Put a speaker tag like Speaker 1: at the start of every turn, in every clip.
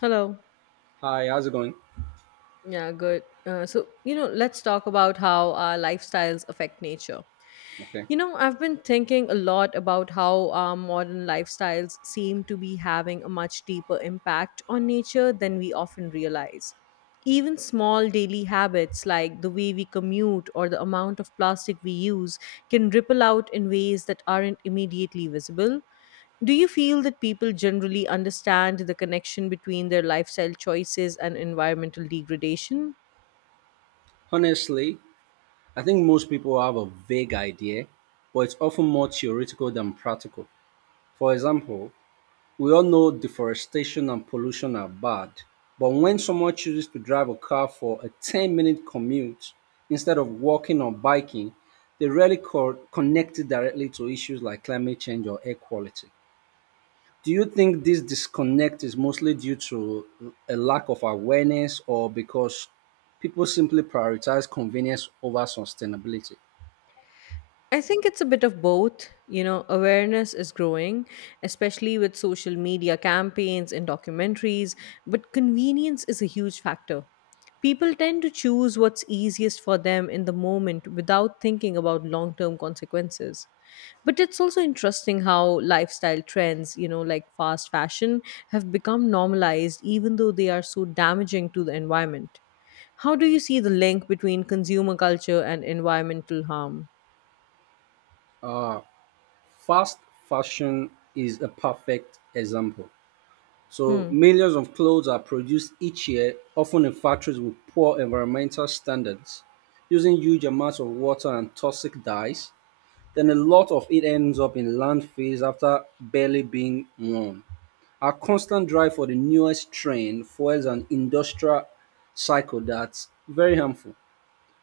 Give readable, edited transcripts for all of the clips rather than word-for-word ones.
Speaker 1: Hello.
Speaker 2: Hi, how's it going?
Speaker 1: Yeah, good. So, let's talk about how our lifestyles affect nature.
Speaker 2: Okay.
Speaker 1: I've been thinking a lot about how our modern lifestyles seem to be having a much deeper impact on nature than we often realize. Even small daily habits like the way we commute or the amount of plastic we use can ripple out in ways that aren't immediately visible. Do you feel that people generally understand the connection between their lifestyle choices and environmental degradation?
Speaker 2: Honestly, I think most people have a vague idea, but it's often more theoretical than practical. For example, we all know deforestation and pollution are bad, but when someone chooses to drive a car for a 10-minute commute instead of walking or biking, they rarely connect it directly to issues like climate change or air quality. Do you think this disconnect is mostly due to a lack of awareness or because people simply prioritize convenience over sustainability?
Speaker 1: I think it's a bit of both. Awareness is growing, especially with social media campaigns and documentaries, but convenience is a huge factor. People tend to choose what's easiest for them in the moment without thinking about long term consequences. But it's also interesting how lifestyle trends, like fast fashion, have become normalized even though they are so damaging to the environment. How do you see the link between consumer culture and environmental harm?
Speaker 2: Uh, Fast fashion is a perfect example. So,
Speaker 1: Hmm.
Speaker 2: millions of clothes are produced each year, often in factories with poor environmental standards, using huge amounts of water and toxic dyes. Then a lot of it ends up in landfills after barely being worn. Our constant drive for the newest trend fuels an industrial cycle that's very harmful.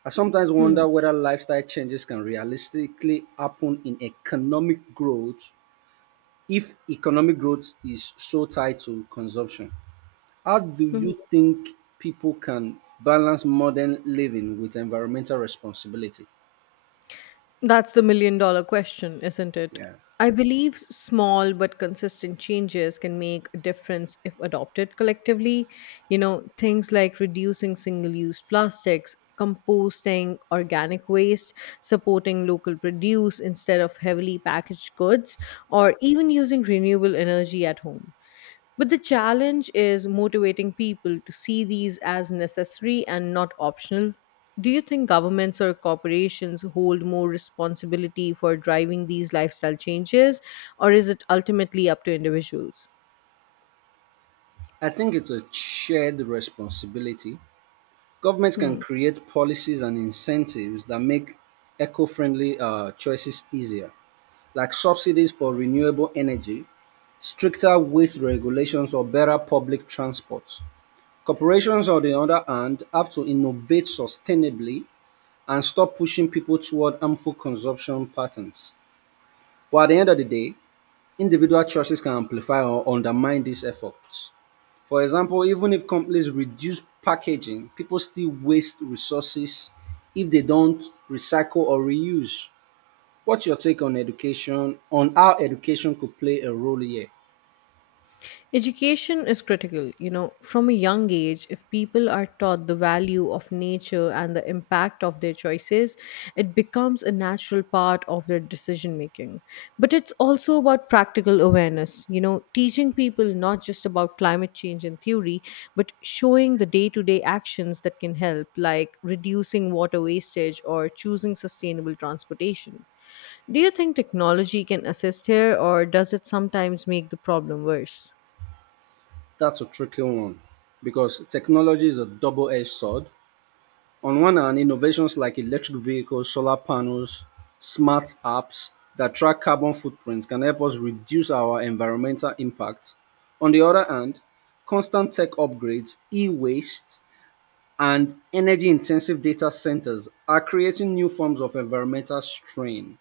Speaker 2: I sometimes
Speaker 1: Hmm,
Speaker 2: wonder whether lifestyle changes can realistically happen in economic growth if economic growth is so tied to consumption. How do
Speaker 1: mhm.
Speaker 2: you think people can balance modern living with environmental responsibility?
Speaker 1: That's the million dollar question, isn't it?
Speaker 2: Yeah.
Speaker 1: I believe small but consistent changes can make a difference if adopted collectively. You know, things like reducing single use plastics, composting organic waste, supporting local produce instead of heavily packaged goods, or even using renewable energy at home. But the challenge is motivating people to see these as necessary and not optional. Do you think governments or corporations hold more responsibility for driving these lifestyle changes, or is it ultimately up to individuals?
Speaker 2: I think it's a shared responsibility. Governments can
Speaker 1: Hmm.
Speaker 2: create policies and incentives that make eco friendly choices easier, like subsidies for renewable energy, stricter waste regulations, or better public transport. Corporations, on the other hand, have to innovate sustainably and stop pushing people toward harmful consumption patterns. But at the end of the day, individual choices can amplify or undermine these efforts. For example, even if companies reduce packaging, people still waste resources if they don't recycle or reuse. What's your take on education, on how education could play a role here?
Speaker 1: Education is critical. From a young age, if people are taught the value of nature and the impact of their choices, it becomes a natural part of their decision making. But it's also about practical awareness, teaching people not just about climate change in theory, but showing the day to day actions that can help, like reducing water wastage or choosing sustainable transportation. Do you think technology can assist here, or does it sometimes make the problem worse?
Speaker 2: That's a tricky one because technology is a double edged sword. On one hand, innovations like electric vehicles, solar panels, smart apps that track carbon footprints can help us reduce our environmental impact. On the other hand, constant tech upgrades, e waste, and energy intensive data centers are creating new forms of environmental strain.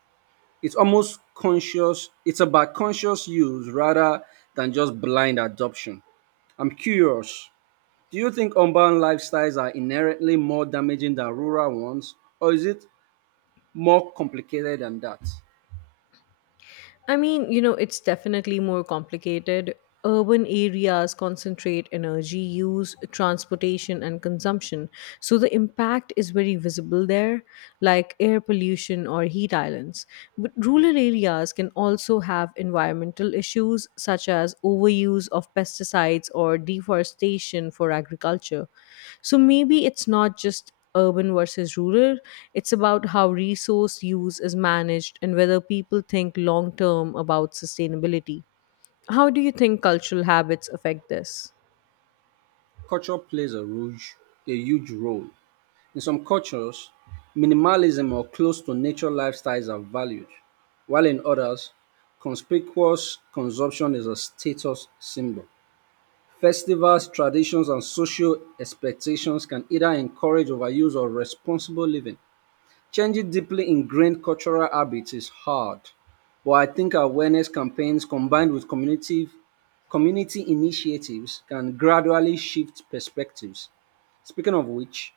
Speaker 2: It's about conscious use rather than just blind adoption. I'm curious, do you think urban lifestyles are inherently more damaging than rural ones, or is it more complicated than that?
Speaker 1: I mean, it's definitely more complicated. Urban areas concentrate energy use, transportation, and consumption. So the impact is very visible there, like air pollution or heat islands. But rural areas can also have environmental issues, such as overuse of pesticides or deforestation for agriculture. So maybe it's not just urban versus rural, it's about how resource use is managed and whether people think long term about sustainability. How do you think cultural habits affect this?
Speaker 2: Culture plays a huge role. In some cultures, minimalism or close to nature lifestyles are valued, while in others, conspicuous consumption is a status symbol. Festivals, traditions, and social expectations can either encourage overuse or responsible living. Changing deeply ingrained cultural habits is hard, but I think awareness campaigns combined with community initiatives can gradually shift perspectives. Speaking of which,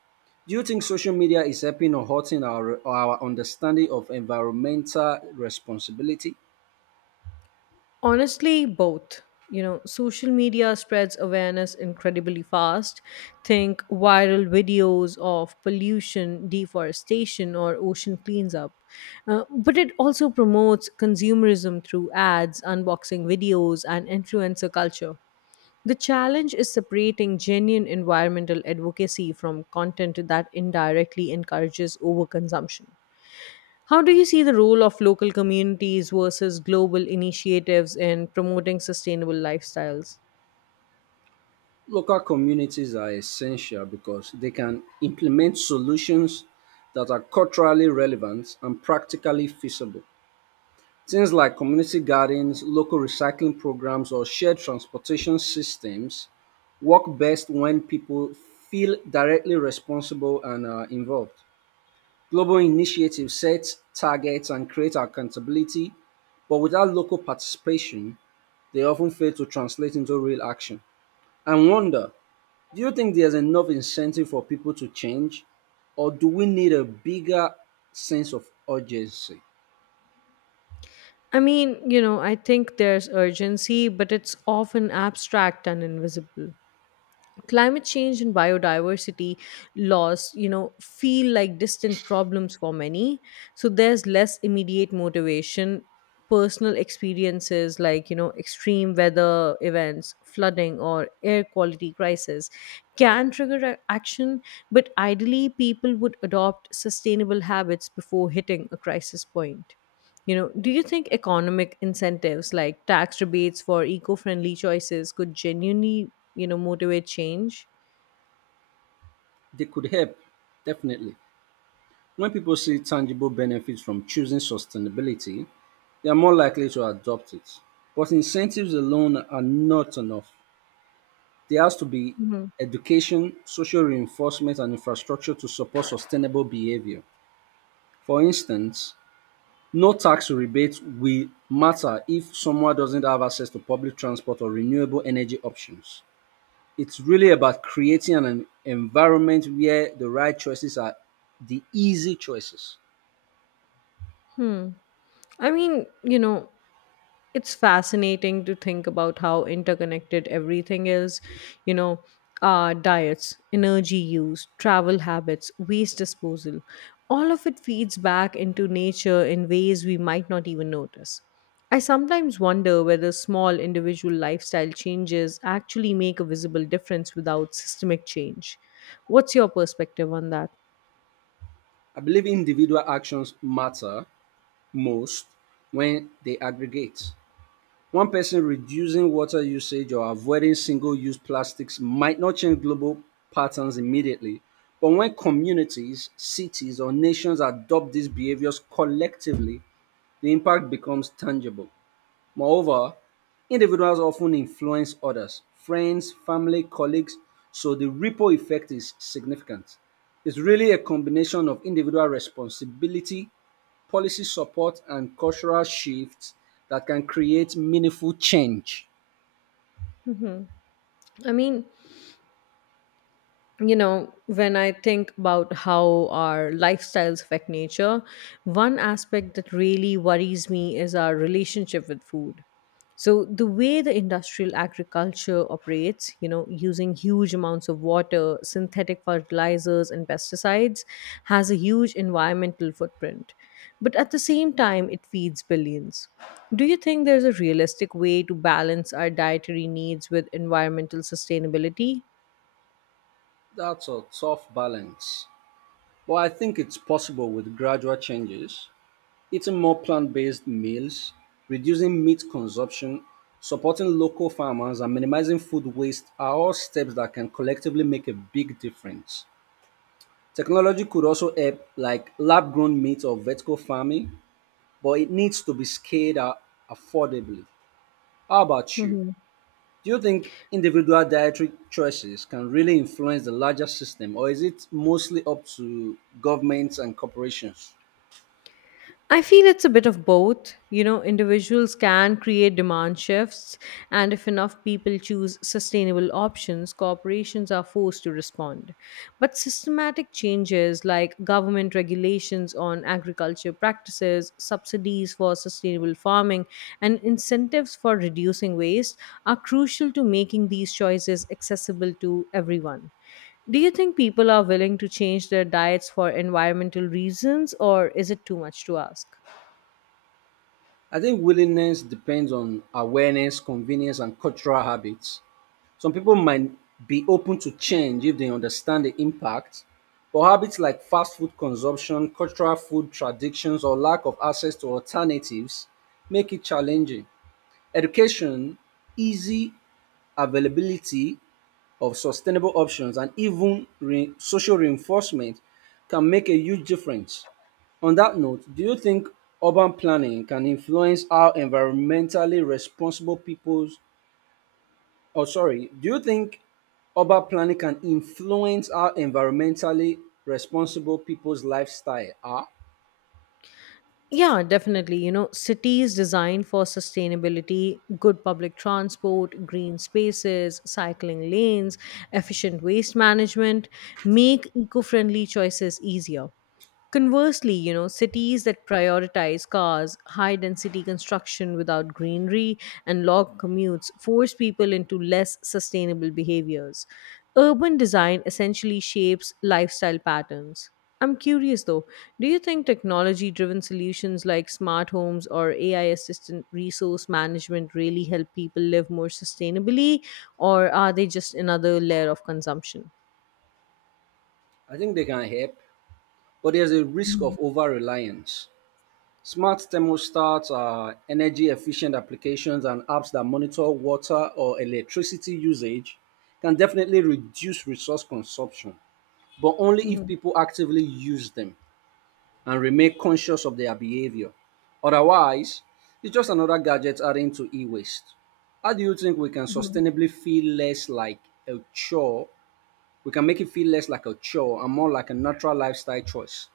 Speaker 2: do you think social media is helping or hurting our understanding of environmental responsibility?
Speaker 1: Honestly, both. Social media spreads awareness incredibly fast. Think viral videos of pollution, deforestation, or ocean cleanup. But it also promotes consumerism through ads, unboxing videos, and influencer culture. The challenge is separating genuine environmental advocacy from content that indirectly encourages overconsumption. How do you see the role of local communities versus global initiatives in promoting sustainable lifestyles?
Speaker 2: Local communities are essential because they can implement solutions that are culturally relevant and practically feasible. Things like community gardens, local recycling programs, or shared transportation systems work best when people feel directly responsible and involved. Global initiatives set targets and create accountability, but without local participation, they often fail to translate into real action. I wonder, do you think there's enough incentive for people to change, or do we need a bigger sense of urgency?
Speaker 1: I mean, I think there's urgency, but it's often abstract and invisible. Climate change and biodiversity loss feel like distant problems for many, so there's less immediate motivation. Personal experiences like extreme weather events, flooding, or air quality crisis can trigger action. But ideally people would adopt sustainable habits before hitting a crisis point. Do you think economic incentives like tax rebates for eco-friendly choices could genuinely, motivate change?
Speaker 2: They could help, definitely. When people see tangible benefits from choosing sustainability, they are more likely to adopt it. But incentives alone are not enough. There has to be
Speaker 1: Hmm.
Speaker 2: education, social reinforcement, and infrastructure to support sustainable behavior. For instance, no tax rebates will matter if someone doesn't have access to public transport or renewable energy options. It's really about creating an environment where the right choices are the easy choices.
Speaker 1: Hmm. I mean, it's fascinating to think about how interconnected everything is. You know uh, diets, energy use, travel habits, waste disposal, all of it feeds back into nature in ways we might not even notice. I sometimes wonder whether small individual lifestyle changes actually make a visible difference without systemic change. What's your perspective on that?
Speaker 2: I believe individual actions matter most when they aggregate. One person reducing water usage or avoiding single use plastics might not change global patterns immediately. But when communities, cities, or nations adopt these behaviors collectively, the impact becomes tangible. Moreover, individuals often influence others, friends, family, colleagues, so the ripple effect is significant. It's really a combination of individual responsibility, policy support, and cultural shifts that can create meaningful change.
Speaker 1: Hmm. I mean, when I think about how our lifestyles affect nature, one aspect that really worries me is our relationship with food. So, the way the industrial agriculture operates, using huge amounts of water, synthetic fertilizers, and pesticides, has a huge environmental footprint. But at the same time, it feeds billions. Do you think there's a realistic way to balance our dietary needs with environmental sustainability?
Speaker 2: That's a tough balance, but I think it's possible with gradual changes. Eating more plant based meals, reducing meat consumption, supporting local farmers, and minimizing food waste are all steps that can collectively make a big difference. Technology could also help, like lab grown meat or vertical farming, but it needs to be scaled up affordably. How about you?
Speaker 1: Hmm.
Speaker 2: Do you think individual dietary choices can really influence the larger system, or is it mostly up to governments and corporations?
Speaker 1: I feel it's a bit of both. Individuals can create demand shifts, and if enough people choose sustainable options, corporations are forced to respond. But systematic changes like government regulations on agriculture practices, subsidies for sustainable farming, and incentives for reducing waste are crucial to making these choices accessible to everyone. Do you think people are willing to change their diets for environmental reasons, or is it too much to ask?
Speaker 2: I think willingness depends on awareness, convenience, and cultural habits. Some people might be open to change if they understand the impact, but habits like fast food consumption, cultural food traditions, or lack of access to alternatives make it challenging. Education, easy availability, of sustainable options and even social reinforcement can make a huge difference. On that note, do you think urban planning can influence how environmentally responsible people's or sorry, do you think urban planning can influence how environmentally responsible people's lifestyle are?
Speaker 1: Yeah, definitely. Cities designed for sustainability, good public transport, green spaces, cycling lanes, efficient waste management make eco friendly choices easier. Conversely, cities that prioritize cars, high density construction without greenery, and long commutes force people into less sustainable behaviors. Urban design essentially shapes lifestyle patterns. I'm curious though, do you think technology driven solutions like smart homes or AI assistant resource management really help people live more sustainably, or are they just another layer of consumption?
Speaker 2: I think they can help, but there's a risk of over reliance. Smart thermostats are energy efficient applications and apps that monitor water or electricity usage can definitely reduce resource consumption, but only if people actively use them and remain conscious of their behavior. Otherwise, it's just another gadget adding to e waste. How do you think we can sustainably feel less like a chore? We can make it feel less like a chore and more like a natural lifestyle choice.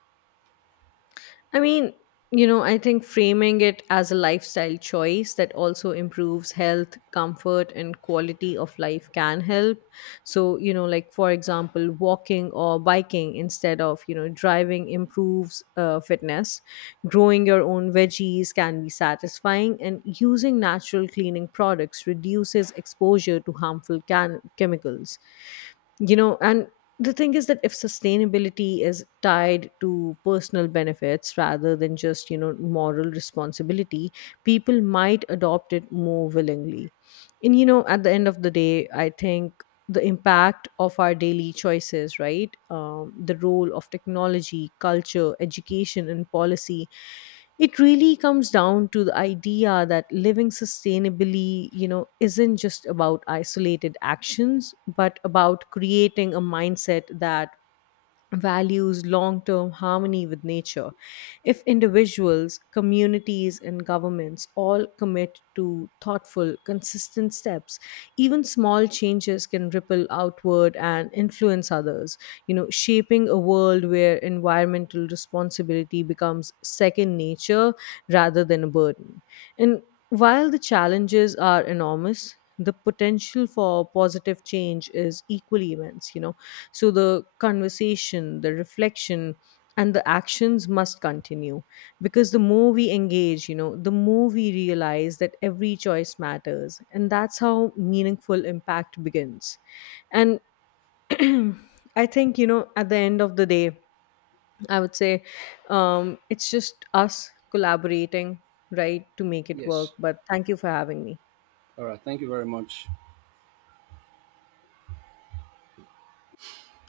Speaker 1: I mean, I think framing it as a lifestyle choice that also improves health, comfort, and quality of life can help. So, like for example, walking or biking instead of, driving improves fitness. Growing your own veggies can be satisfying, and using natural cleaning products reduces exposure to harmful chemicals. And the thing is that if sustainability is tied to personal benefits rather than just moral responsibility, people might adopt it more willingly. And at the end of the day, I think the impact of our daily choices, right? The role of technology, culture, education, and policy. It really comes down to the idea that living sustainably, isn't just about isolated actions, but about creating a mindset that values long term harmony with nature. If individuals, communities, and governments all commit to thoughtful, consistent steps, even small changes can ripple outward and influence others. Shaping a world where environmental responsibility becomes second nature rather than a burden. And while the challenges are enormous, the potential for positive change is equally immense. So, the conversation, the reflection, and the actions must continue, because the more we engage, the more we realize that every choice matters. And that's how meaningful impact begins. And I think, at the end of the day, I would say it's just us collaborating, right, to make it work.
Speaker 2: Yes.
Speaker 1: But thank you for having me.
Speaker 2: All right. Thank you very much.